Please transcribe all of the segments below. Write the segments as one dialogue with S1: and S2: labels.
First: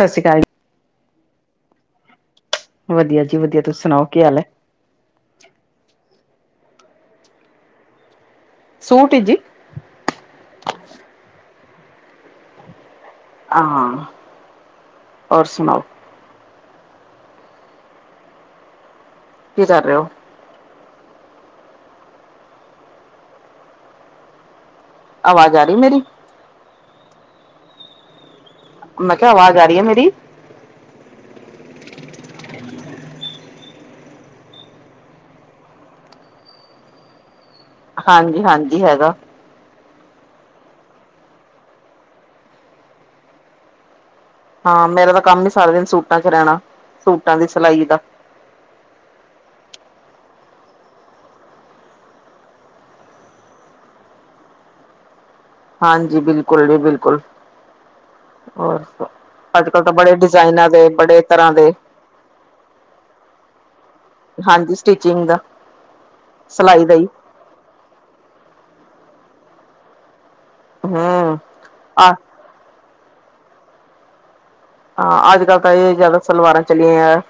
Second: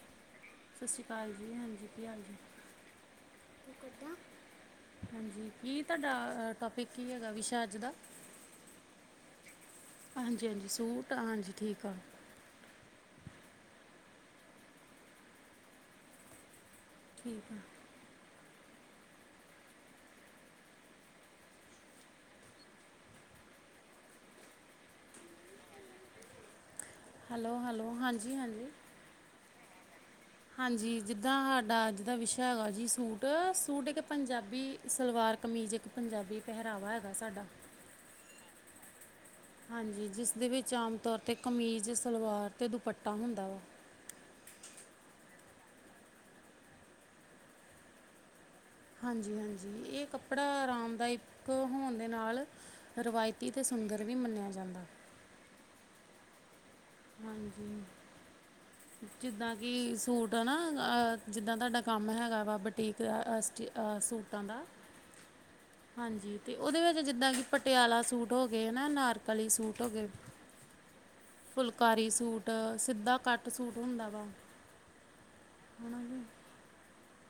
S1: ਸਤਿ ਸ਼੍ਰੀ ਅਕਾਲ
S2: ਸਤਿ ਸ਼੍ਰੀ ਅਕਾਲ ਜੀ ਹਾਂਜੀ ਕੀ ਹਾਲ ਜੇ
S1: ਵਧੀਆ ਜੀ ਵਧੀਆ ਤੁਸੀ ਸੁਣਾਓ ਕੀ ਹਾਲ ਏ?
S2: ਆ ਟੋਪਿਕ ਕੀ ਹੈਗਾ ਵਿਸ਼ਾ ਅੱਜ ਦਾ।
S1: ਸੂਟ ਜੀ
S2: ਹਾਂਜੀ ਹਾਂਜੀ, ਸੂਟ ਹਾਂਜੀ ਠੀਕ ਆ।
S1: ਹਾਂ, ਹੋਰ ਸੁਣਾਓ?
S2: ਠੀਕ ਆ।
S1: ਕੀ ਕਰ ਰਹੇ ਹੋ? ਆਵਾਜ਼ ਆ ਰਹੀ ਮੇਰੀ?
S2: ਹੈਲੋ, ਹੈਲੋ, ਹਾਂਜੀ, ਹਾਂਜੀ।
S1: ਮੈਂ ਕਿਹਾ ਆਵਾਜ਼ ਆ ਰਹੀ ਹੈ ਮੇਰੀ?
S2: ਹਾਂਜੀ ਜਿੱਦਾਂ ਸਾਡਾ ਅੱਜ ਦਾ ਵਿਸ਼ਾ ਹੈਗਾ ਸੂਟ, ਸੂਟ ਇੱਕ ਪੰਜਾਬੀ ਸਲਵਾਰ ਕਮੀਜ਼ ਇੱਕ ਪੰਜਾਬੀ ਪਹਿਰਾਵਾ ਹੈਗਾ ਸਾਡਾ।
S1: ਹਾਂਜੀ, ਹਾਂਜੀ ਹੈਗਾ।
S2: ਹਾਂਜੀ, ਜਿਸ ਦੇ ਵਿੱਚ ਆਮ ਤੌਰ 'ਤੇ ਕਮੀਜ਼ ਸਲਵਾਰ 'ਤੇ ਦੁਪੱਟਾ ਹੁੰਦਾ ਵਾ।
S1: ਹਾਂ, ਮੇਰਾ ਤਾਂ ਕੰਮ ਹੀ ਸਾਰੇ ਦਿਨ ਸੂਟਾਂ ਚ ਰਹਿਣਾ ਸੂਟਾਂ ਦੀ ਸਿਲਾਈ ਦਾ।
S2: ਹਾਂਜੀ, ਹਾਂਜੀ ਇਹ ਕੱਪੜਾ ਆਰਾਮਦਾਇਕ ਹੋਣ ਦੇ ਨਾਲ ਰਵਾਇਤੀ ਤੇ ਸ [unintelligible] ਵੀ ਮੰਨਿਆ ਜਾਂਦਾ।
S1: ਹਾਂਜੀ, ਬਿਲਕੁਲ ਜੀ, ਬਿਲਕੁਲ। ਹੋਰ
S2: ਜਿੱਦਾ
S1: ਅੱਜ
S2: ਕਿ
S1: ਕੱਲ ਤਾਂ ਬੜੇ
S2: ਸੂਟ ਨਾ
S1: ਡਿਜ਼ਾਇਨਾਂ ਦੇ ਬੜੇ
S2: ਅ
S1: ਤਰ੍ਹਾਂ
S2: ਜਿੱਦਾ
S1: ਦੇ
S2: ਤੁਹਾਡਾ ਕੰਮ ਹੈਗਾ ਵਾ ਬਟੀਕ ਦਾ ਫਸਟ ਅ ਸੂਟਾਂ ਦਾ।
S1: ਹਾਂਜੀ ਸਟਿਚਿੰਗ ਦਾ
S2: ਹਾਂਜੀ, ਤੇ ਔਦੇ
S1: ਸਿਲਾਈ ਦਾ
S2: ਵਿੱਚ
S1: ਹੀ
S2: ਜਿੱਦਾਂ ਕਿ ਪਟਿਆਲਾ ਸੂਟ ਹੋ ਗਏ ਨਾ, ਅਨਾਰਕਲੀ ਸੂਟ ਹੋ ਗਏ।
S1: ਹਮ
S2: ਫੁਲਕਾਰੀ
S1: ਆ
S2: ਸੂਟ ਸਿੱਧਾ ਕੱਟ ਸੂਟ ਹੁੰਦਾ ਵਾ।
S1: ਹਾਂ, ਅੱਜ ਕੱਲ੍ਹ ਤਾਂ ਇਹ
S2: ਹਨਾ
S1: ਜ਼ਿਆਦਾ
S2: ਜੀ
S1: ਸਲਵਾਰਾਂ ਚੱਲੀਆਂ ਆਂ,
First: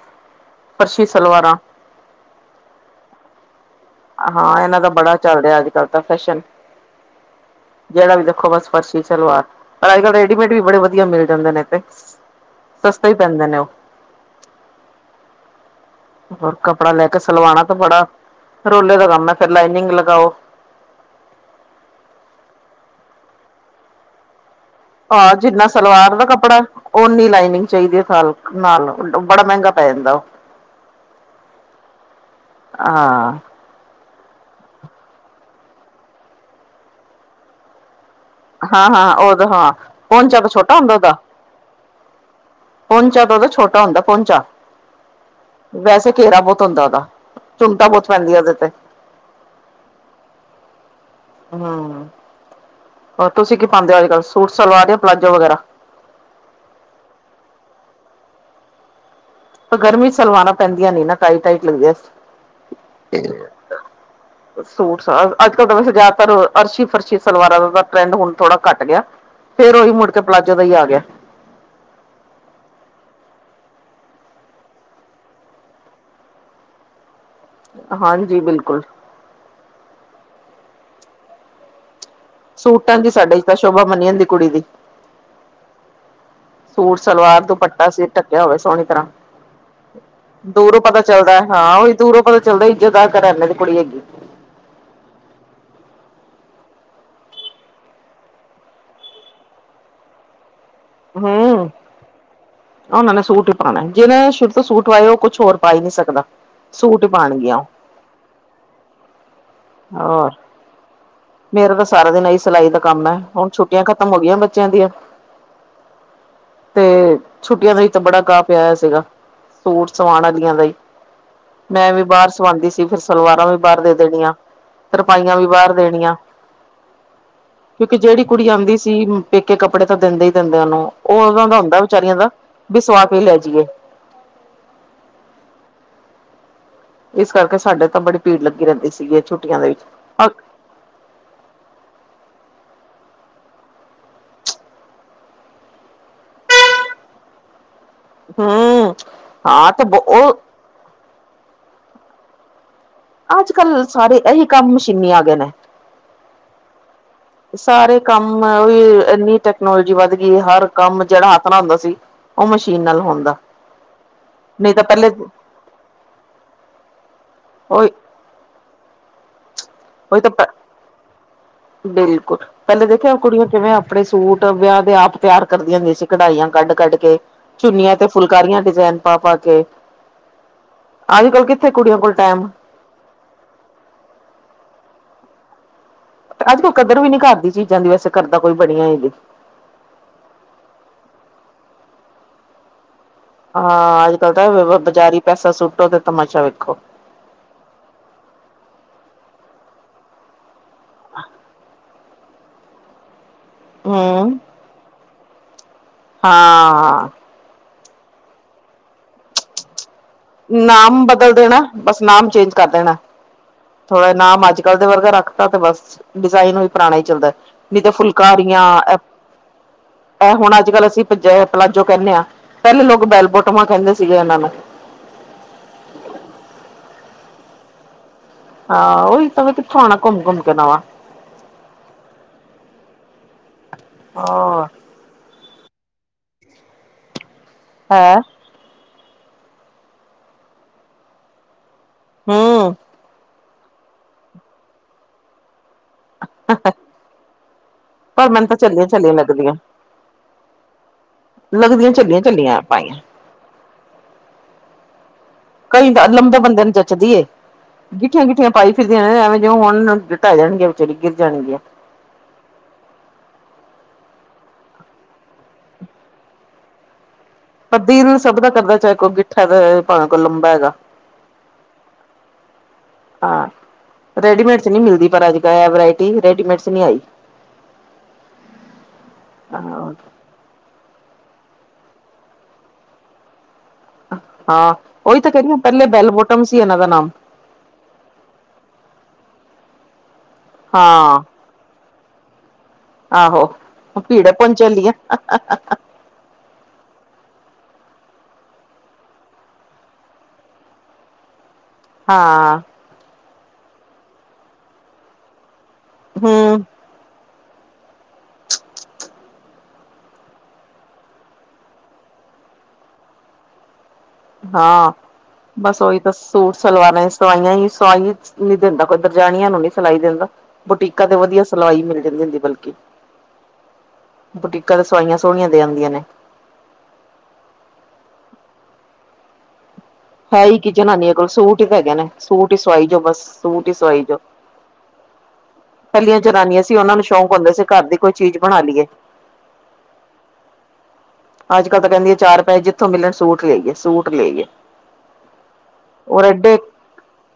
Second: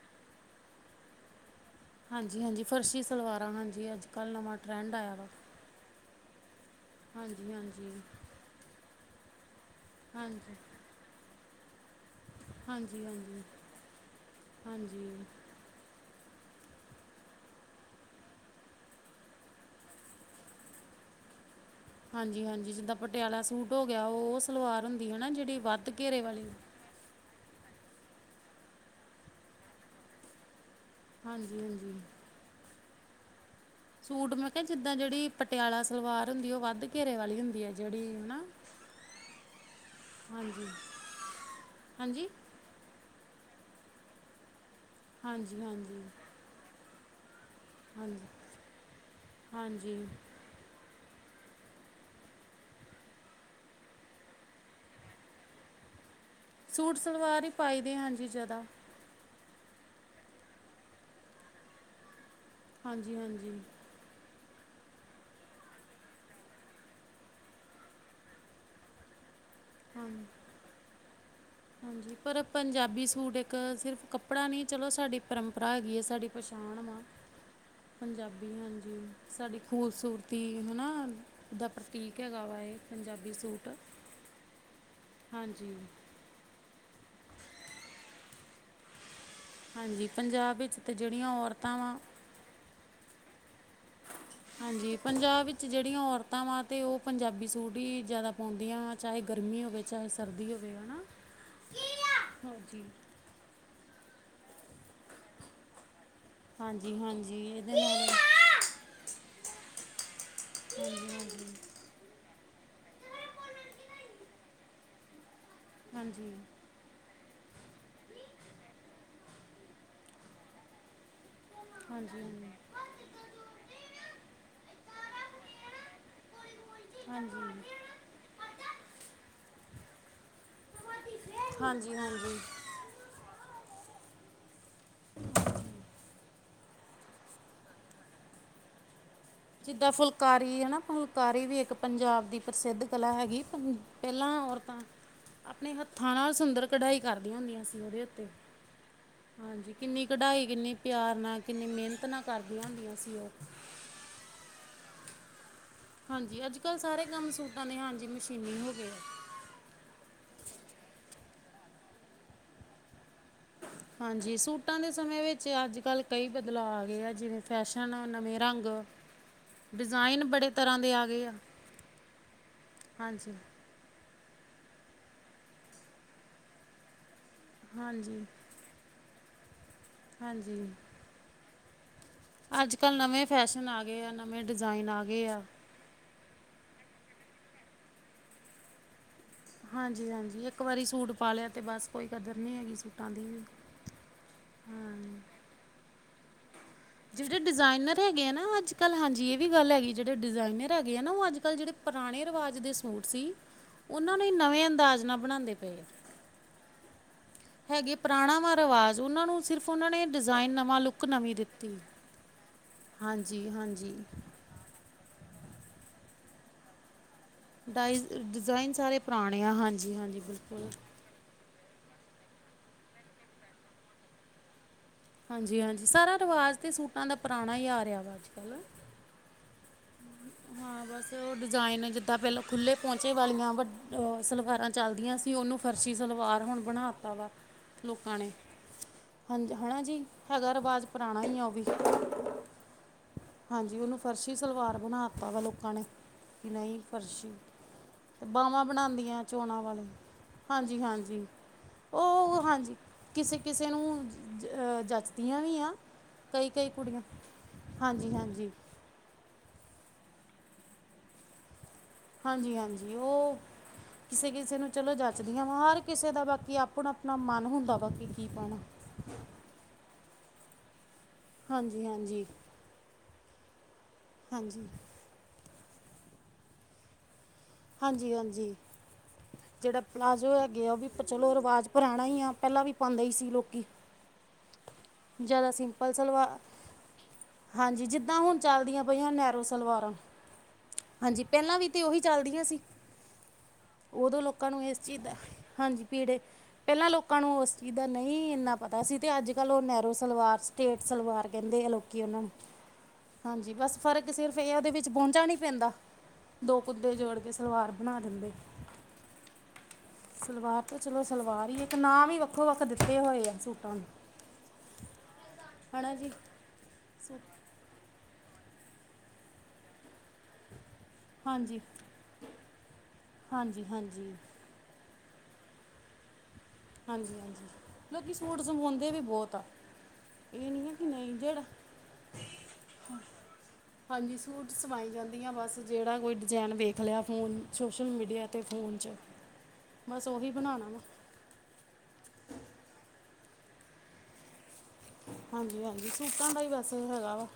S1: ਫਰਸ਼ੀ ਸਲਵਾਰਾਂ।
S2: ਹਾਂਜੀ, ਹਾਂਜੀ ਫਰਸ਼ੀ ਸਲਵਾਰਾਂ, ਹਾਂਜੀ। ਅੱਜ ਕੱਲ੍ਹ ਨਵਾਂ
S1: ਹਾਂ, ਇਹਨਾਂ ਦਾ
S2: ਟਰੈਂਡ
S1: ਬੜਾ
S2: ਆਇਆ ਵਾ
S1: ਚੱਲ ਰਿਹਾ ਅੱਜ ਕੱਲ੍ਹ ਤਾਂ ਫੈਸ਼ਨ।
S2: ਹਾਂਜੀ ਹਾਂਜੀ
S1: ਜਿਹੜਾ ਵੀ ਦੇਖੋ ਬਸ ਫਰਸ਼ੀ ਵਾਰ। ਪਰ ਅੱਜ ਕੱਲ ਰੈਡੀਮੇਡ
S2: ਹਾਂਜੀ
S1: ਵੀ ਬੜੇ ਵਧੀਆ ਮਿਲ ਜਾਂਦੇ ਨੇ ਤੇ।
S2: ਹਾਂਜੀ,
S1: ਸਸਤੇ ਹੀ
S2: ਹਾਂਜੀ,
S1: ਪੈਂਦੇ ਨੇ ਉਹ
S2: ਹਾਂਜੀ।
S1: ਹੋਰ, ਕੱਪੜਾ ਲੈ ਕੇ ਸਲਵਾਨਾ ਤਾਂ ਬੜਾ ਰੋਲੇ ਦਾ ਕੰਮ ਏ ਫੇਰ ਲਾਈਨਿੰਗ ਲਗਾਔ।
S2: ਹਾਂਜੀ, ਹਾਂਜੀ ਜਿੱਦਾਂ ਪਟਿਆਲਾ ਸੂਟ ਹੋ ਗਿਆ। ਔ ਓਸ
S1: ਆਹ ਜਿੰਨਾ ਸਲਵਾਰ ਦਾ ਕੱਪੜਾ, ਔਨੀ ਲੈਨਿੰਗ ਨਈ ਚਾਹੀਦੀ ਸਲਕ ਨਾਲ ਬੜਾ ਮਹਿੰਗਾ ਪੈ ਜਾਂਦਾ। ਉਹ
S2: ਹਾਂਜੀ, ਹਾਂਜੀ
S1: ਹਾਂ
S2: ਸੂਟ ਮੈਂ ਕਿਹਾ ਜਿੱਦਾਂ ਜਿਹੜੀ ਪਟਿਆਲਾ ਸਲਵਾਰ ਹੁੰਦੀ ਏ। ਉਹ ਵੱਧ ਘੇਰੇ ਵਾਲੀ ਹੁੰਦੀ ਹੈ। ਜਿਹੜੀ ਹਨਾ
S1: ਹਾਂ, ਹਾਂ ਉਹਦਾ ਹਾਂ ਪਹੁੰਚਾ
S2: ਹਾਂਜੀ
S1: ਛੋਟਾ ਹੁੰਦਾ ਉਹਦਾ।
S2: ਹਾਂਜੀ
S1: ਪੌਂਚਾਂ ਉਹਦਾ ਦਾ ਛੋਟਾ ਹੁੰਦਾ ਪਹੁੰਚਾ।
S2: ਹਾਂਜੀ ਹਾਂਜੀ
S1: ਵੈਸੇ ਘੇਰਾ ਬਹੁਤ ਹੁੰਦਾ ਉਹਦਾ ਚੁੰਣਤਾ ਬਹੁਤ
S2: ਹਾਂਜੀ
S1: ਪੈਂਦੀਆਂ। ਉਹਦੇ ਤੇ
S2: ਹਾਂਜੀ
S1: ਹੂੰ ਹੋ ਤੁਸੀਂ ਕੀ ਪਾਉਂਦੇ ਹੋ? ਅੱਜ ਕੱਲ੍ਹ ਸੂਟ ਸਲਵਾਰ ਜਾਂ ਪਲਾਜ਼ੋ ਵਗੈਰਾ।
S2: ਸੂਟ ਸਲਵਾਰ ਹੀ ਪਾਈ ਦੇ। ਹਾਂਜੀ ਜਿਆਦਾ
S1: ਪਰ ਗਰਮੀ ਚ ਸਲਵਾਰਾਂ ਪੈਂਦੀਆਂ ਨਈ ਨਾ ਟਾਈਟ ਟਾਈਟ ਲੱਗਦੀਆਂ ਜੇ।
S2: ਹਾਂਜੀ ਹਾਂਜੀ
S1: ਸੂਟ ਸਾਟ ਅੱਜ ਕਲ ਤਾਂ ਵੈਸੇ ਜ਼ਿਆਦਾਤਰ ਅਰਸ਼ੀ- ਫਰਸ਼ੀ ਸਲਵਾਰਾਂ ਦਾ ਟਰੈਂਡ ਹੁਣ ਥੋੜਾ ਘੱਟ ਗਿਆ। ਫੇਿਰ ਉਹੀ
S2: ਹਾਂ
S1: ਮੁੜਕੇ ਪਲਾਜੋ ਦਾ ਹੀ ਆ ਗਿਆ।
S2: ਹਾਂਜੀ। ਪਰ ਪੰਜਾਬੀ ਸੂਟ ਇੱਕ ਸਿਰਫ ਕੱਪੜਾ ਨਹੀਂ। ਚਲੋ ਸਾਡੀ ਪਰੰਪਰਾ ਹੈਗੀ ਹੈ। ਸਾਡੀ ਪਛਾਣ- ਆਣਾਮ [unintelligible] [unintelligible]
S1: ਹਾਂਜੀ
S2: ਪੰਜਾਬੀ
S1: ਬਿਲਕੁਲ।
S2: ਹਾਂਜੀ, ਸਾਡੀ ਖੂਬਸੂਰਤੀ ਹਨਾ ਦਾ ਪ੍ਰ
S1: ਸੂਟਾਂ 'ਚ ਸਾਡੇ ਇੰਚ ਤਾਂ ਸ਼ੋਭਾ ਮੰਨੀ ਜਾਂਦੀ ਕੁੜੀ ਦੀ।
S2: ਹਾਂਜੀ।
S1: ਸੂਟ ਸਲਵਾਰ ਦੁਪੱਟਾ ਸਿਰ ਢੱਕਿਆ ਹੋਵੇ। ਸੋਹਣੀ ਤਰ੍ਹਾਂ
S2: ਹਾਂਜੀ ਪੰਜਾਬ ਵਿੱਚ
S1: ਦੂਰੋਂ
S2: ਤਾਂ
S1: ਪਤਾ
S2: ਜਿਹੜੀਆਂ
S1: ਚੱਲਦਾ
S2: ਔਰਤਾਂ
S1: ਹਾਂ। ਉਹੀ
S2: ਵਾ
S1: ਦੂਰੋਂ ਪਤਾ ਚੱਲਦਾ, ਇੱਜਤਦਾਰ ਘਰਾਂ ਦੀ ਵੀ ਕੁੜੀ ਹੈਗੀ ਏ।
S2: ਹਾਂਜੀ। ਪੰਜਾਬ ਵਿੱਚ ਜਿਹੜੀਆਂ ਔਰਤਾਂ ਵਾ 'ਤੇ ਉਹ ਪੰਜਾਬੀ ਸੂਟ ਹੀ ਜ਼ਿਆਦਾ ਪਾਉਂਦੀਆਂ ਹਾਂ। ਚਾਹੇ ਗਰਮੀ ਹੋਵੇ, ਚਾਹੇ ਸਰਦੀ ਹੋਵੇ। ਹਨਾ
S1: ਹੂੰ,
S2: ਹਾਂਜੀ
S1: ਉਹਨਾਂ ਨੇ ਸੂਟ ਹੀ ਪਾਉਣੇ। ਜਿੰਨੇ ਸ਼ੁਰੂ ਤੋਂ ਸੂਟ ਪਾਏ ਹੋ। ਉਹ ਕੁਛ ਹੋਰ ਪਾ ਹੀ ਨੀ ਸਕਦਾ।
S2: ਹਾਂਜੀ
S1: ਸੂਟ ਹੀ
S2: ਹਾਂਜੀ
S1: ਪਾਉਣਗੀਆਂ ਉਹ
S2: ਇਹਦੇ ਨਾਲ
S1: ਹੋਰ
S2: ਹਾਂਜੀ
S1: ਮੇਰਾ ਤਾਂ ਸਾਰਾ ਦਿਨ ਇ ਸਿਲਾਈ ਦਾ ਕਮ ਹੈ। ਹੁਣ ਛੁੱਟੀਆਂ ਖਤਮ ਹੋ ਗਈਆਂ ਬੱਚਿਆਂ ਦੀਆਂ
S2: ਹਾਂਜੀ
S1: ਤੇ ਛੁੱਟੀਆਂ ਦਾ ਹੀ ਤਾਂ ਬੜਾ ਗਾਹ ਪਿਆ ਹੋਇਆ ਸੀ ਗਾ ਸੂਟ ਸਵਾਨ ਵਾਲੀਆਂ ਦਾ ਹੀ
S2: ਹਾਂਜੀ
S1: ਮੈਂ ਵੀ ਬਾਹਰ
S2: ਹਾਂਜੀ
S1: ਸਵਾਉਦੀ ਸੀ ਫਿਰ ਸਲਵਾਰਾਂ ਵੀ ਬਾਹਰ ਦੇ ਦੇਣੀਆਂ ਤਰਪਾਈਆਂ ਵੀ ਬਾਹਰ ਦੇਣੀਆਂ
S2: ਹਾਂਜੀ ਹਾਂਜੀ
S1: ਕਿਉਕਿ ਜਿਹੜੀ ਕੁੜੀ ਆਉਂਦੀ ਸੀ ਪੇਕੇ ਕਪੜੇ ਤਾਂ ਦਿੰਦੇ ਦਿੰਦਿਆਂ ਨੂੰ ਉਹ ਉਹ ਦਾ ਹੁੰਦਾ
S2: ਹਾਂਜੀ
S1: ਵਿਚਾਰੀਆਂ ਦਾ
S2: ਹਾਂਜੀ
S1: ਵੀ ਸੁਵਾਹ ਕੇ ਲੈ ਜਾਈਏ
S2: [unintelligible]
S1: ਇਸ ਕਰਕੇ ਸਾਡੇ ਤਾਂ ਬੜੀ ਭੀੜ ਲਗੀ ਰਹਿਦੀ ਸੀ ਗੀ
S2: ਜਿਦਾਂ ਫੁਲਕਾਰੀ ਹਨਾ ਫੁਲਕਾਰੀ ਵੀ ਇਕ ਪੰਜਾਬ ਦੀ ਪ੍ਰਸਿਧ ਕਲਾ ਹੈਗੀ ਪਹਿਲਾਂ ਔਰਤਾ ਆਪਣੇ ਹੱਥਾਂ ਨਾਲ ਸੁੰਦਰ ਕਢਾਈ ਕਰਦੀਆਂ ਹੁੰਦੀਆਂ ਸੀ ਉਹਦੇ ਉਤੇ
S1: ਹਮ ਹਾਂ ਤੇ
S2: ਕਿਨੀ
S1: ਉਹ
S2: ਕਢਾਈ ਕਿਨੀ ਪਿਆਰ ਨਾਲ ਕਿਨੀ ਮਿਹਨਤ ਨਾ ਕਰਦੀਆਂ ਹੁੰਦੀਆਂ ਸੀ ਉਹ
S1: ਅਜ ਕਲ ਸਾਰੇ ਇਹੀ ਕਮ ਮਸ਼ੀਨੀ ਆ ਗਏ ਨੇ
S2: ਹਾਂਜੀ ਅੱਜ ਕਲ ਸਾਰੇ ਕੰਮ ਸੂਟਾਂ ਦੇ
S1: ਸਾਰੇ
S2: ਹਾਂਜੀ
S1: ਕੰਮ
S2: ਮਸ਼ੀਨੀ ਹੋ
S1: ਹੀ
S2: ਗਏ ਆ
S1: ਇਨੀ ਟੈਕਨੋਲੋਜੀ ਵੱਧ ਗਈ ਹਰ ਕੰਮ ਜਿਹੜਾ ਹੁੰਦਾ ਸੀ ਉਹ ਮਸ਼ੀਨ ਨਾਲ ਹੁੰਦਾ
S2: ਹਾਂਜੀ
S1: ਨਹੀਂ
S2: ਸੂਟਾ
S1: ਤਾਂ
S2: ਦੇ
S1: ਪਹਿਲੇ
S2: ਸਮੇ ਵਿਚ ਅਜ ਕਲ ਕਈ ਬਦਲਾਅ ਆ ਗਏ ਆ ਜਿਵੇ
S1: ਉਹੀ
S2: ਫੈਸ਼ਨ ਨਵੇ ਰੰਗ-
S1: ਉਹੀ
S2: ਡਿਜ਼ਾਇਨ
S1: ਤਾਂ
S2: ਬੜੇ ਤਰ੍ਹਾਂ ਦੇ ਆ ਗਏ ਆ
S1: ਬਿਲਕੁਲ ਪਹਿਲੇ ਦੇਖਿਆ
S2: ਹਾਂਜੀ
S1: ਕੁੜੀਆਂ ਕਿਵੇ ਆਪਣੇ ਸੂਟ ਵਿਆਹ ਦੇ ਆਪ ਤਿਆਰ ਕਰਦੀਆਂ ਹੁੰਦੀ ਸੀ ਕਢਾਈਆਂ ਕੱਢ- ਕੱਢ ਕੇ ਚੁੰਨੀਆਂ ਤੇ
S2: ਹਾਂਜੀ
S1: ਫੁਲਕਾਰੀਆਂ ਡਿਜਾਇਨ ਪਾ- ਪਾ ਕੇ
S2: ਹਾਂਜੀ-
S1: ਅੱਜ ਕੱਲ੍ਹ ਕਿੱਥੇ ਕੁੜੀਆਂ ਕੋਲ- ਟਾਈਮ
S2: ਅਜ ਕਲ ਨਵੇ ਫੈਸ਼ਨ ਆ ਗਏ ਆ ਨਵੇ ਡਿਜ਼ਾਇਨ ਆ ਗਏ ਆ
S1: ਅਜ ਕਲ ਕਦਰਰ ਵੀ ਨਹੀ ਕਰਦੀ ਚੀਜ਼ਾਂ ਦੀ ਵੈਸੇ ਕਰਦਾ ਕੋਈ ਬਣੇਹੋ ਦੀ
S2: ਹਾਂਜੀ- ਹਾਂਜੀ ਇਕ ਵਾਰੀ ਸੂਟ ਪਾ ਲਿਆ ਤੇ ਬਸ ਕੋਈ ਕਦਰ ਨਹੀ ਹੈਗੀ ਸੀ
S1: ਹਾਂ ਅੱਜ ਕੱਲ ਤਾਂ ਬਜ਼ਾਰੀ ਪੈਸਾ ਸੁਟੋ ਤੇ ਤਮਾਸ਼ਾ ਵੇਖੋ
S2: ਜਿਹੜੇ ਡਿਜ਼ਾਇਨਰ ਹੈਗੇ ਆ ਨਾ ਅਜ ਕਲ ਹਾਂਜੀ ਇਹ ਵੀ ਗੱਲ ਹੈਗੀ ਜਿਹੜੇ ਡਿਜ਼ਾਇਨਰ ਹੈਗੇ ਆ ਨਾ ਉਹ ਅਜ ਕਲ ਜਿਹੜੇ ਪੁਰਾਣੇ ਰਿਵਾਜ਼ ਦੇ ਸੂਟ ਸੀ ਉਹਨਾ ਨੂੰ ਹੀ
S1: ਹਮ
S2: ਨਵੇਂ ਅੰਦਾਜ਼ ਨਾਲ ਬਣਾਉਂਦੇ ਪਏ ਆ
S1: ਹਾਂ
S2: ਹੈਗੇ ਪੁਰਾਣਾ ਵਾ ਰਿਵਾਜ਼ ਉਹਨਾਂ ਨੂੰ ਸਿਰਫ ਉਹਨਾ ਨੇ ਡਿਜ਼ਾਇਨ ਨਵਾਂ
S1: ਨਾਮ
S2: ਲੁੱਕ
S1: ਬਦਲ
S2: ਨਵੀਂ
S1: ਦੇਣਾ
S2: ਦਿੱਤੀ।
S1: ਬਸ ਨਾਮ ਚੇਂਜ ਕਰ ਦੇਣਾ
S2: ਹਾਂਜੀ ਹਾਂਜੀ
S1: ਥੋੜਾ ਨਾਮ ਅਜ ਕਲ ਦੇ ਵਰਗਾ ਰਖ ਤੇ ਬਸ ਡਿਜ਼ਾਇਨ ਵੀ ਪੁਰਾਣਾ ਹੀ ਚਲਦਾ
S2: ਡਿਜ਼ਾਇਨ ਸਾਰੇ ਪੁਰਾਣੇ ਆ ਹਾਂਜੀ- ਹਾਂਜੀ
S1: ਇਹ ਹੁਣ
S2: ਬਿਲਕੁਲ
S1: ਅੱਜ ਕੱਲ ਅਸੀਂ ਪਜ ਪਲਾਜੋ ਕਹਿਦੇ ਆ ਪਹਿਲੇ ਲੋਕ ਬੈਲ ਬੋਟਮਾਂ ਕਹਿਦੇ ਸੀਗੇ ਇਹਨਾ ਨੂੰ
S2: ਹਾਂਜੀ ਹੁਣ ਇਹੀ ਆ ਰਿਹਾ ਬਸ
S1: ਹਾਂ ਉਹੀ ਤਾਂ ਮ
S2: ਹਾਂ ਬਸ ਉਹ ਡਿਜ਼ਾਇਨ ਜਿਦਾ ਪਹਿਲਾ ਖੁਲੇ ਪਹੁੰਚੇ ਵਾਲੀਆਂ ਵ ਉਹ
S1: ਹਾਂ
S2: ਸਲਵਾਰਾਂ ਚੱਲਦੀਆਂ ਸੀ ਉਹਨੂੰ ਫਰਸ਼ੀ ਸਲਵਾਰ ਹੁਣ ਬਣਾ ਦਿਤਾ ਵਾ ਲੋਕਾ
S1: ਹੈ
S2: ਨੇ ਹਾਂ ਹੈਨਾ ਜੀ ਹੈਗਾ ਰਿਵਾਜ਼ ਪੁਰਾਣਾ ਹੀ ਆ ਉਹ ਵੀ
S1: ਹੂ-
S2: ਹਾਂਜੀ ਉਹਨੂੰ ਫਰਸ਼ੀ ਸਲਵਾਰ ਬਣਾ ਦਿਤਾ ਲੋਕਾ ਨੇ ਕਿ ਨਹੀ ਫਰਸ਼ੀ ਤੇ
S1: ਪਰ ਮੈਨੂੰ ਤਾਂ
S2: ਬਾਹਵਾਂ
S1: ਚੱਲੀਆਂ ਚੱਲੀਆਂ
S2: ਬਣਾਉਂਦੀਆਂ
S1: ਲੱਗਦੀਆਂ
S2: ਚੋਣਾਂ ਵਾਲੇ ਹਾਂਜੀ- ਹਾਂਜੀ
S1: ਲੱਗਦੀਆਂ ਚੱਲੀਆਂ
S2: ਉਹ
S1: ਚੱਲੀਆਂ
S2: ਹਾਂਜੀ
S1: ਪਾਈਆਂ
S2: ਕਿਸੇ ਕਿਸੇ ਨੂੰਹ ਜਚਦੀ
S1: ਕਈ ਤਾਂ ਲੰਬੇ ਬੰਦੇ ਨੂੰ ਜਚਦੀ ਏ
S2: ਹਾਂਜੀ
S1: ਗਿਠੀਆਂ-
S2: ਹਾਂਜੀ
S1: ਗਿਠੀਆਂ ਪਾਈ ਫਿਰਦੀਆਂ ਐਵੇ ਹੁਣ ਟੈਜਾਣਗੀਆਂ ਵਿਚਾਰੀ ਗਿਰ ਜਾਣਗੀਆਂ
S2: ਹਾਂਜੀ ਹਾਂਜੀ ਸੀ ਕਿਸੇ ਨੂੰ ਚਲੋ ਜੱਚਦੀਆਂ ਮਾਰ ਕਿਸੇ ਦਾ ਬਾਕੀ ਆਪਣਾ ਆਪਣਾ ਮਨ ਹੁੰਦਾ ਵਾ
S1: ਕਦੀ
S2: ਕਿ
S1: ਨਹੀਂ
S2: ਕੀ
S1: ਸਭ ਦਾ
S2: ਪਾਉਣਾ
S1: ਕਰਦਾ ਚਾਹੇ ਕੋਈ ਲੰਬਾ
S2: ਹਾਂਜੀ ਹਾਂਜੀ
S1: ਰੈਡੀਮੇਟ
S2: ਹਾਂਜੀ
S1: ਚ ਨਹੀਂ ਮਿਲਦੀ ਪਰ ਅੱਜ ਗਾਇਆ ਵਰਾਇਟੀ ਰੈਡੀਮੇ
S2: ਹਾਂਜੀ ਹਾਂਜੀ ਜਿਹੜਾ ਪਲਾਜ਼ੋ ਹੈਗੇ ਆ ਉਹ ਵੀ ਸੋ ਚਲੋ ਰਿਵਾਜ਼ ਪੁਰਾਣਾ ਹੀ ਆ ਪਹਿਲਾਂ ਵੀ ਪਾਉਂਦੇ ਹੀ ਸੀ
S1: ਹਾਂ ਉਹੀ ਤਾਂ
S2: ਜ਼ਿਆਦਾ
S1: ਕਹਿਦੀ ਪਹਿਲੇ
S2: ਸਿੰਪਲ
S1: ਬੈੱਲ
S2: ਸਲਵਾਰ
S1: ਬੋਟਮ ਸੀ ਇਹਨਾਂ ਦਾ ਨਾਮ
S2: ਹਾਂਜੀ ਜਿੱਦਾਂ ਹੁਣ ਚੱਲਦੀਆਂ ਪਈਆਂ ਨੈਰੋ ਸਲਵਾਰ
S1: ਹਾਂ
S2: ਹਾਂਜੀ ਪਹਿਲਾਂ ਵੀ ਤੇ ਉਹੀ ਚੱਲਦੀਆਂ ਸੀ
S1: ਆਹੋ
S2: ਉਦੋਂ
S1: ਭੀੜ
S2: ਲੋਕਾਂ
S1: ਪਹੁੰਚ
S2: ਨੂੰ ਇਸ
S1: ਚੱਲੀ ਆ
S2: ਚੀਜ਼ ਦਾ ਕਣੋ ਉਸ ਚੀਜ਼ ਦਾ ਨਹੀਂ ਇਨਾ ਪਤਾ ਸੀ ਤੇ ਅੱਜ ਕੱਲ ਉਹ ਨੈਰੋ ਸਲਵਾਰ ਸਟੇਟ ਸਲਵਾਰ ਕੇ ਦੇਖ ਲੋਕੀ ਉਹਨਾਂ ਨੂੰ
S1: ਹਾਂ
S2: ਹਾਂਜੀ ਬਸ ਫਰਕ ਸਿਰਫ ਇਹ ਆ ਦੇ ਵਿੱਚ ਪਹੁੰਚਾ ਨਹੀਂ ਪੈਂਦਾ ਦੋ
S1: ਹੂੰ
S2: ਕੁੱਤੇ ਜੋੜ ਕੇ ਸਲਵਾਰ ਬਣਾ ਦਿੰਦੇ ਸਲਵਾਰ ਤੇ ਚਲੋ ਸਲਵਾਰ ਹੀ ਇੱਕ ਨਾਂ ਵੀ ਵੱਖੋ ਵੱਖ ਦਿੱਤੇ ਹੋਏ ਆ ਸੂਟਾਂ ਨੂੰ
S1: ਹਾਂ ਬਸ
S2: ਹੈ ਨਾ
S1: ਉਹੀ
S2: ਜੀ
S1: ਤਾਂ ਸੂਟ ਸਲਵਾਣਾ
S2: ਸੂ
S1: ਇਧਰ ਜਾਣੀਆਂ ਨੂੰ ਨਹੀਂ ਸਲਾਈ ਦਿੰਦਾ ਉਹ ਟੀਕਾ ਤੇ ਵਧੀਆ
S2: ਹਾਂਜੀ
S1: ਸਿਲਾਈ ਮਿਲ ਜਾਂਦੀ ਬਲਕਿ
S2: ਹਾਂਜੀ ਹਾਂਜੀ
S1: ਤੁਹਾਡੀਆਂ ਸੋਹਣੀਆਂ ਦੇ ਜਾਂਦੀਆਂ ਨੇ
S2: ਹਾਂਜੀ ਹਾਂਜੀ ਲੋਕੀ ਸੂਟ ਸਵੈਂਦੇ ਵੀ ਬਹੁਤ ਆ ਇਹ
S1: ਆਈ
S2: ਨਹੀਂ
S1: ਕਿ
S2: ਹੈ
S1: ਝਨਾਨੀ
S2: ਨਹੀਂ
S1: ਕੋਲ
S2: ਜਿਹੜਾ
S1: ਸੂਟ ਹੈਗੇ ਨੇ ਸੂਟ ਸਵਾਈ ਜੋ ਬਸ ਸੂਟ ਹੀ ਸ
S2: ਚਲਦੀਆਂ ਬਸ ਜਿਹੜਾ ਕੋਈ ਡਿਜ਼ਾਇਨ ਵੇਖ ਲਿਆ
S1: ਨੂੰ ਸ਼ੌਂਕ
S2: ਫੋਨ
S1: ਹੁੰਦਾ ਸੀ ਘਰ
S2: ਸੋਸ਼ਲ
S1: ਦੀ ਕੋਈ
S2: ਮੀਡੀਆ
S1: ਚੀਜ਼
S2: ਤੇ
S1: ਬਣਾ
S2: ਫੋਨ
S1: ਲਈਏ
S2: ਬਸ ਉਹੀ ਬਣਾਉਣਾ
S1: ਅੱਜਕੱਲ ਤਾਂ ਪੈਂਜੀ ਚਾਰ ਪੈਸੇ ਜਿੱਥੋਂ ਮਿਲਨ ਸੂਟ ਲੇ ਆਇਏ ਸੂਟ ਲੇ ਆਇਏ।
S2: ਹਾਂਜੀ ਹਾਂਜੀ, ਸੂਟਾਂ ਦਾ ਹੀ ਬਸ ਹੈਗਾ ਵਾ।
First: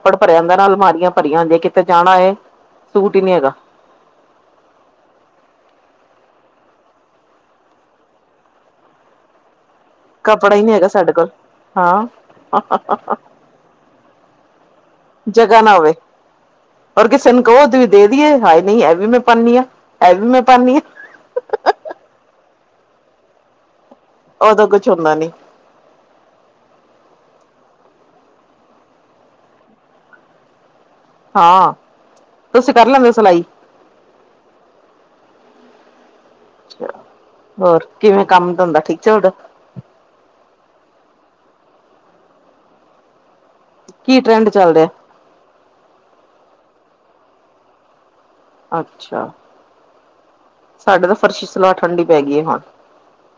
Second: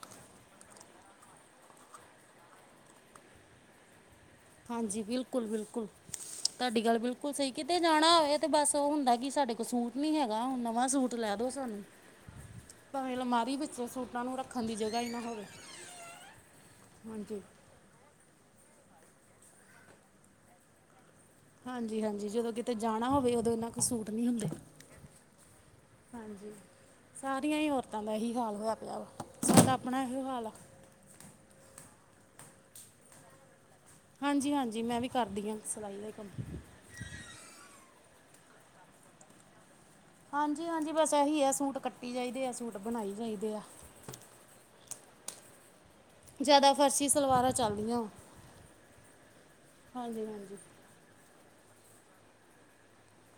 S1: ਕਡ ਭਰਿਆਂ ਹੁੰਦਾ ਨਾ ਅਲਮਾਰੀਆਂ ਭਰੀਆਂ ਦੇਕ ਕਿਤੇ ਜਾਣਾ ਹੋਏ ਸੂਟ ਹੀ ਨਹੀਂ ਹੇਗਾ।
S2: ਹਾਂਜੀ, ਬਿਲਕੁਲ ਬਿਲਕੁਲ। ਤੁਹਾਡੀ ਗੱਲ ਬਿਲਕੁਲ ਸਹੀ ਕਿਤੇ ਜਾਣਾ ਹੋਯੇ ਤੇ ਬਸ ਔ ਹੁੰਦਾ ਕਿ ਸਾਡੇ ਕੋਲ ਸੁਟ ਨਹੀਂ ਹੈਗਾ।
S1: ਕੱਪੜਾ ਹੀ ਨੀ
S2: ਨਵਾਂ
S1: ਸਾਡੇ
S2: ਸੂਟ
S1: ਕੋਲ
S2: ਲੈ ਦੋ ਸਾਨੂ।
S1: ਹਾਂ
S2: ਪਾਵੇਂ ਅਲਮਾਰੀ ਵਿੱਚ ਸੂਟਾਂ ਨੂੰ ਰੱਖਣ ਦੀ ਜਗ੍ਹਾ ਹੀ ਨਾ ਹੋਵੇ।
S1: ਜਗ੍ਹਾ ਨਾ ਹੋਵੇ ਔਰ ਕਿਸੇ
S2: ਹਾਂਜੀ
S1: ਨੁ ਕਹੋ [unintelligible] ਦੇ ਦੀਏ। ਹਾਏ ਨੀ, ਏ ਵੀ ਮੈਂ ਪਾਣੀ ਆਂ, ਏ ਵੀ ਮੈਂ ਪਾਣੀ ਆਂ।
S2: ਹਾਂਜੀ ਹਾਂਜੀ, ਜਦੋਂ ਕਿਤੇ ਜਾਣਾ ਹੋਵੇ ਔਦੋਂ ਇਹਨਾਂ ਸੂਟ ਨਹੀਂ ਹੁੰਦੇ
S1: ਉਦੋਂ ਕੁਛ ਹੁੰਦਾ ਨੀ
S2: ਸਾਰੀਆਂ ਹੀ ਔਰਤਾਂ ਦਾ ਏਹੀ ਹਾਲ ਹੋਇਆ ਪਿਆ। ਮੇਰਾ ਅਪਣਾ ਅਹਿਯੋ ਹਾਲ ਆ।
S1: ਹਾਂ, ਤੁਸੀਂ ਕਰ ਲੈਂਦੇ ਹੋ ਸਲਾਈ?
S2: ਹਾਂਜੀ ਹਾਂਜੀ, ਮੈਂ ਵੀ ਕਰਦੀ ਆਂ ਸਲਾਈ ਦਾ ਹੀ ਕੰਮ।
S1: ਹੋਰ ਕਿਵੇਂ ਕੰਮ ਤੰਦਾਂ ਠੀਕ ਚਲਦਾ।
S2: ਹਾਂਜੀ ਹਾਂਜੀ, ਬਸ ਏਹੀ ਹੈ ਸੂਟ ਕੱਟੀ ਜਾਈਦੇ ਆ ਸੂਟ ਬਣਾਈ ਜਾਈਦੇ ਆ।
S1: ਕੀ ਟਰੈਂਡ ਚੱਲ ਰਿਹਾ?
S2: ਜਿਆਦਾ ਫਰਸੀ ਸਲਵਾਰਾਂ ਚੱਲਦੀਆਂ ਵਾਂ।
S1: ਅੱਛਾ,
S2: ਹਾਂਜੀ
S1: ਸਾਡੇ ਤਾਂ ਫਰਸ਼ੀ ਸਲਵਾਰ ਠੰਡੀ ਪੈ ਗਈ ਹੁਣ।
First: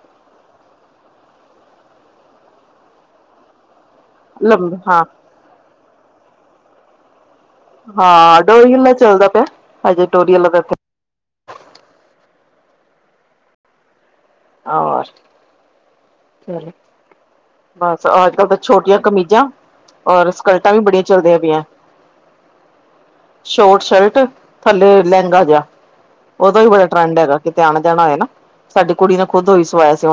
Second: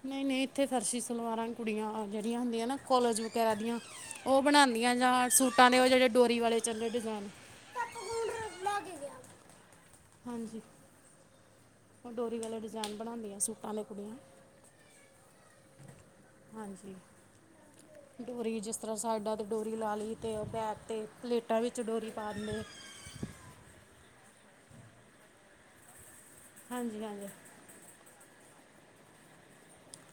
S2: ਨਹੀਂ ਨਹੀਂ ਇੱਥੇ ਖਰਸੀ ਸਲਵਾਰਾਂ ਕੁੜੀਆਂ ਜਿਹੜੀਆਂ ਹੁੰਦੀਆਂ ਨਾ ਕਾਲਜ ਉਹ
S1: ਲੰਬੇ
S2: ਬਣਾਉਂਦੀਆਂ
S1: ਹਾਂ
S2: ਯਾਰ ਸੂਟਾਂ ਨੇ ਉਹ ਜਿਹੜੇ ਡੋਰੀ ਵਾਲੇ ਚੱਲੇ
S1: ਹਾਂ ਡੋਰ ਮੈਂ ਚਲਦਾ ਪਿਆ
S2: ਢੋਰੀ ਵਾਲਾ ਡਿਜ਼ਾਇਨ ਬਣਾਉਂਦੇ ਆ ਸੂਟ
S1: ਆਰ
S2: ਹਾਂਜੀ।
S1: ਬਸ ਅੱਜ ਕੱਲ ਤਾਂ
S2: ਡੋਰੀ ਜਿਸ ਤਰ੍ਹਾਂ
S1: ਛੋਟੀਆਂ
S2: ਸਾਇਡਾ ਤੇ
S1: ਕਮੀਜ਼ਾਂ
S2: ਡੋਰੀ ਲਾ ਲੀ
S1: ਔਰ
S2: ਤੇ
S1: ਸਕਲਟਾਂ
S2: ਬੈਕ
S1: ਵੀ ਬੜੀਆਂ
S2: ਤੇ
S1: ਚੱਲਦੀਆਂ
S2: ਪਲੇਟਾਂ
S1: ਪਈਆਂ
S2: ਵਿੱਚ ਡੋਰੀ ਪਾਤੀ। [unintelligible]
S1: ਸ਼ੋਰਟ ਸ਼ਰਟ ਥੱਲੇ ਲਹਿੰਗਾ ਜਿਹਾ ਔਦਾ ਵੀ ਬੜਾ
S2: ਹਾਂਜੀ
S1: ਟਰੈਂਡ
S2: ਹਾਂਜੀ
S1: ਹੈਗਾ। ਕਿਤੇ ਆਣਾ-ਜਾਣਾ ਹੋਏ ਨਾ। ਸਾਡੀ ਕੁੜੀ ਨੇ ਖੁਦ [unintelligible] ਸੀ।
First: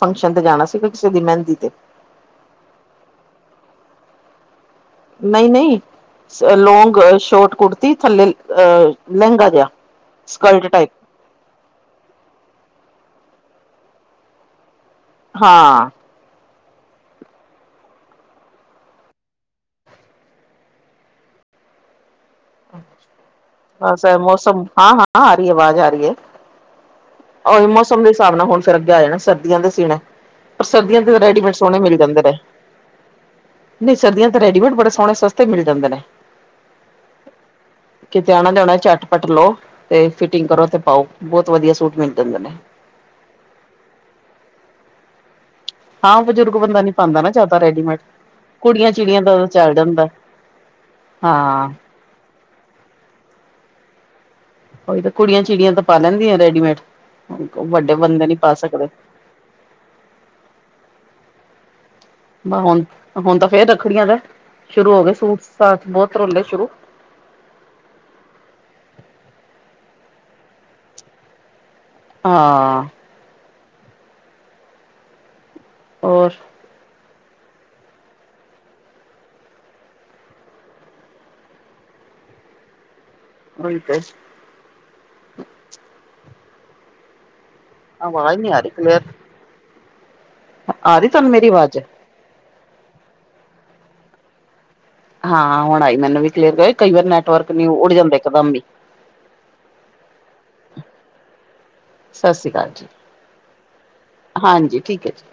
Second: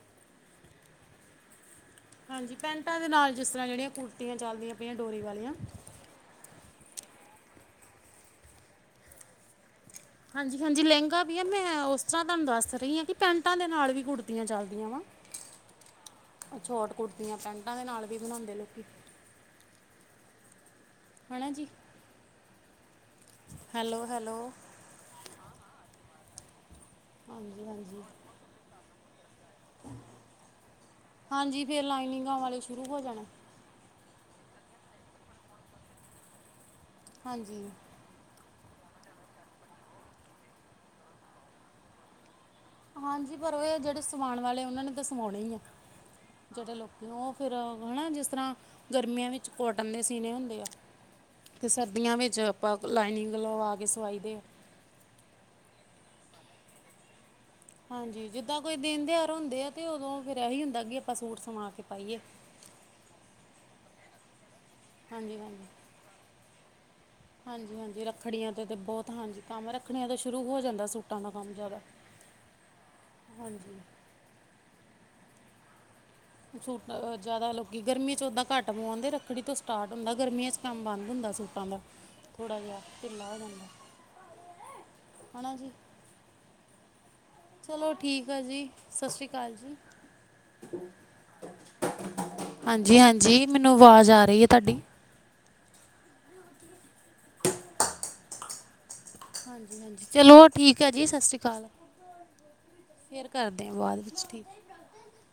S1: ਫੰਕਸ਼ਨ ਤੇ ਜਾਣਾ ਸੀ ਕਿਸੇ ਦੀ ਮਹਿੰਦੀ ਤੇ।
S2: ਹਾਂਜੀ, ਪੈਂਟਾਂ ਦੇ ਨਾਲ ਜਿਸ ਤਰ੍ਹਾਂ ਜੇੜੀਆਂ ਕੁਰਤਿਆਂ ਚੱਲਦੀਆਂ। ਪਈਆਂ ਡੋਰੀ ਵਾਲੀਆਂ
S1: ਨਹੀਂ-ਨਹੀਂ, ਸ ਲੌਗ ਅ ਸ਼ੋਰਟ ਕੁੜਤੀ ਥੱਲੇ ਅ ਲਹਿੰਗਾ ਜਿਹਾ। ਸਕਲਟ
S2: ਹਾਂਜੀ-ਹਾਂਜੀ
S1: ਟਾਈਪ
S2: ਲਹਿੰਗਾ ਵੀ ਆ। ਮੈਂ ਉਸ ਤਰ੍ਹਾਂ ਤੁਹਾਨੂੰ ਦੱਸ ਰਹੀ ਹਾਂ ਕਿ ਪੈਂਟਾਂ ਦੇ ਨਾਲ ਵੀ ਕੁੜਤੀਆਂ ਚਲਦੀਆਂ ਵਾ।
S1: ਹਾਂ।
S2: ਛੋਂਟ ਕੁੜਤੀਆਂ ਪੈਂਟਾਂ ਦੇ ਨਾਲ ਵੀ ਬਣਾਣਦੇ ਆ ਲੋਕੀਂ। ਹੈਨਾ ਜੀ।
S1: ਔਰ
S2: ਹੈਲੋ
S1: ਸਬ
S2: ਹੈਲੋ
S1: ਮੌਸਮ, ਹਾਂ-ਹਾਂ ਆ ਰਹੀ ਏ ਆਵਾਜ਼ ਆ ਰਹੀ ਏ। ਔ
S2: ਹਾਂਜੀ
S1: ਮੌਸਮ
S2: ਹਾਂਜੀ
S1: ਦੇ ਹਿਸਾਬ ਨਾ ਹੁਣ ਫਰਕ ਜਾਏਗਾ। [unintelligible] ਸੀਨੇ, ਪਰ ਸਰਦੀਆਂ 'ਚ ਤੇ ਰੈਡੀਮੇਡ
S2: ਹਾਂਜੀ
S1: ਸੋਆਨੇ
S2: ਫਿਰ
S1: ਮਿਲ ਜਾਂਦੇ ਨੇ।
S2: ਲਾਈਨਿੰਗਾਂ ਵਾਲੇ ਸ਼ੁਰੂ ਹੋ ਜਾਣੇ
S1: ਨਹੀਂ ਸਰਦੀਆਂ 'ਚ ਤੇ ਰੈਡੀਮੇਡ ਬੜੇ ਸੋਣੇ ਸਸਤੇ ਮਿਲ ਜਾਂਦੇ ਨੇ।
S2: ਹਾਂਜੀ।
S1: ਲੈਣਾ ਝੱਟ-ਪੱਟ ਲੋ, ਤੇ ਫਿਟਿੰਗ ਕਰੋ ਤੇ ਪਾਉ ਬਹੁਤ ਵਧੀਆ ਸੂਟ ਮਿਲ ਜਾਂਦੇ ਨੇ।
S2: ਹਾਂਜੀ, ਪਰ ਔ ਏ ਜਿਹੜੇ ਸਵਾਣ ਵਾਲੇ ਆ, ਔਨਾਂ ਨੇ ਤਾਂ ਸਵਾਉਣੇ ਈ ਏ।
S1: ਹਾਂ ਬਜ਼ੁਰਗ
S2: ਜਿਹੜੇ
S1: ਬੰਦਾ ਨੀ
S2: ਲੋਕੀ ਨੂੰ
S1: ਪਾਉਂਦਾ
S2: ਔ
S1: ਨਾ
S2: ਫਿਰ
S1: ਜ਼ਿਆਦਾ ਰੈਡੀਮੇਡ
S2: ਹੇਨਾ ਜਿਸ ਤਰ੍ਹਾਂ
S1: ਕੁੜੀਆਂ ਚਿੜੀਆਂ
S2: ਗਰਮੀਆਂ
S1: ਦਾ
S2: ਵਿੱਚ
S1: ਚੱਲ
S2: ਕੋਟਨ ਦੇ
S1: ਜਾਂਦਾ
S2: ਸੀਣੇ ਹੁੰਦੇ ਆ। ਤੇ
S1: ਹਾਂ
S2: ਸਰਦੀਆਂ ਵਿੱਚ ਆਪਾਂ ਕ ਲਾਈਨਿੰਗ ਲਵਾ ਕੇ ਸਵਾਈ ਦੇ ਆ
S1: ਔਹੀ ਤਾਂ, ਕੁੜੀਆਂ-ਚਿੜੀਆਂ ਤਾਂ ਪਾ ਲੈਂਦੀਆਂ ਰੈਡੀਮੇਡ। ਵੱਡੇ ਬੰਦੇ
S2: ਹਾਂਜੀ,
S1: ਨੀ ਪਾ
S2: ਜਿੱਦਾਂ ਕੋਈ
S1: ਸਕਦੇ
S2: ਦਿਨ ਤਿਉਹਾਰ ਹੁੰਦੇ ਆ ਤੇ ਉਦੋਂ ਫੇਰ ਐਹੀ ਹੁੰਦਾ ਐ ਕਿ ਆਪਾਂ ਸੂਟ ਸਵਾਂ ਕੇ ਪਾਈਏ
S1: ਬ ਹੁਣ, ਹੁਣ ਤਾਂ ਫੇਰ ਰੱਖੜੀਆਂ ਦਾ ਐ।
S2: ਹਾਂਜੀ-ਹਾਂਜੀ,
S1: ਰੋਲੇ ਸ਼ੁਰੂ
S2: ਹਾਂਜੀ-ਹਾਂਜੀ ਰੱਖੜੀਆਂ ਤੇ ਤੇ ਬਹੁਤ ਹਾਂਜੀ ਕੰਮ ਰੱਖੜੀਆਂ ਦਾ ਸ਼ੁਰੂ ਹੋ ਜਾਂਦਾ ਸੂਟਾਂ ਦਾ ਕੰਮ ਜਿਆਦਾ।
S1: ਹਾਂ।
S2: ਹਾਂਜੀ।
S1: ਹੋਰ
S2: [unintelligible] ਜਾ਼ਦਾ ਲੋਕੀ ਗਰਮੀ ਚ ਓਦਾਂ ਘਾੱਟ ਪੋਂਦੇ ਰੱਖੜੀ ਤੋ ਸਟਾਟ ਹੁੰਦਾ ਗਰਮੀਆਂ ਚ ਕੰਮ ਬਾੰਦ ਹੁੰਦਾ ਸੂਟਾਂ ਦਾ ਥੋੜਾ ਜੇਹਾ ਟੀਲਾ ਹੋ ਜਾਂਦਾ,
S1: ਉਹੀ ਤੇ
S2: ਹਨਾ ਜੀ ਚਲੋ ਠੀਕ
S1: ਆਵਾਜ਼
S2: ਆ ਜੀ, ਸਸ਼੍ਰੀ ਕਾਲ ਜੀ।
S1: ਆਰੀ ਤਾਨੰ ਮੇਰੀ‌ ਵਾਜ਼
S2: ਹਾਂਜੀ, ‌ ਹਾਂਜੀ ਮੈਨੂੰ ਵਾਜ਼ ਆ ਰਈ ਏ ਤਾਡੀ
S1: ਹਾਂ, ਹੁਣ ਆਈ ਮੈਨੂੰ ਵੀ ਕਲੀਅਰ [inaudible] ਕਈ ਵਾਰ ਨੈਟਵਰਕ ਨ‌ਈ‌ ਉੱਡ ਜਾਂਦੇ ਏਕਦਮ ਈ
S2: ਹਾਂਜੀ ਚਲੋ ਠੀਕ ਹੈ ਜੀ, ਸਸੀ ਕਾਲ
S1: ਸਤਿ ਸ੍ਰੀ ਅਕਾਲ ਜੀ
S2: ਫੇਰ ਕਰਦੇ ਆ ਵਾਲ
S1: ਹਾਂਜੀ, ਠੀਕ ਐ ਜੀ।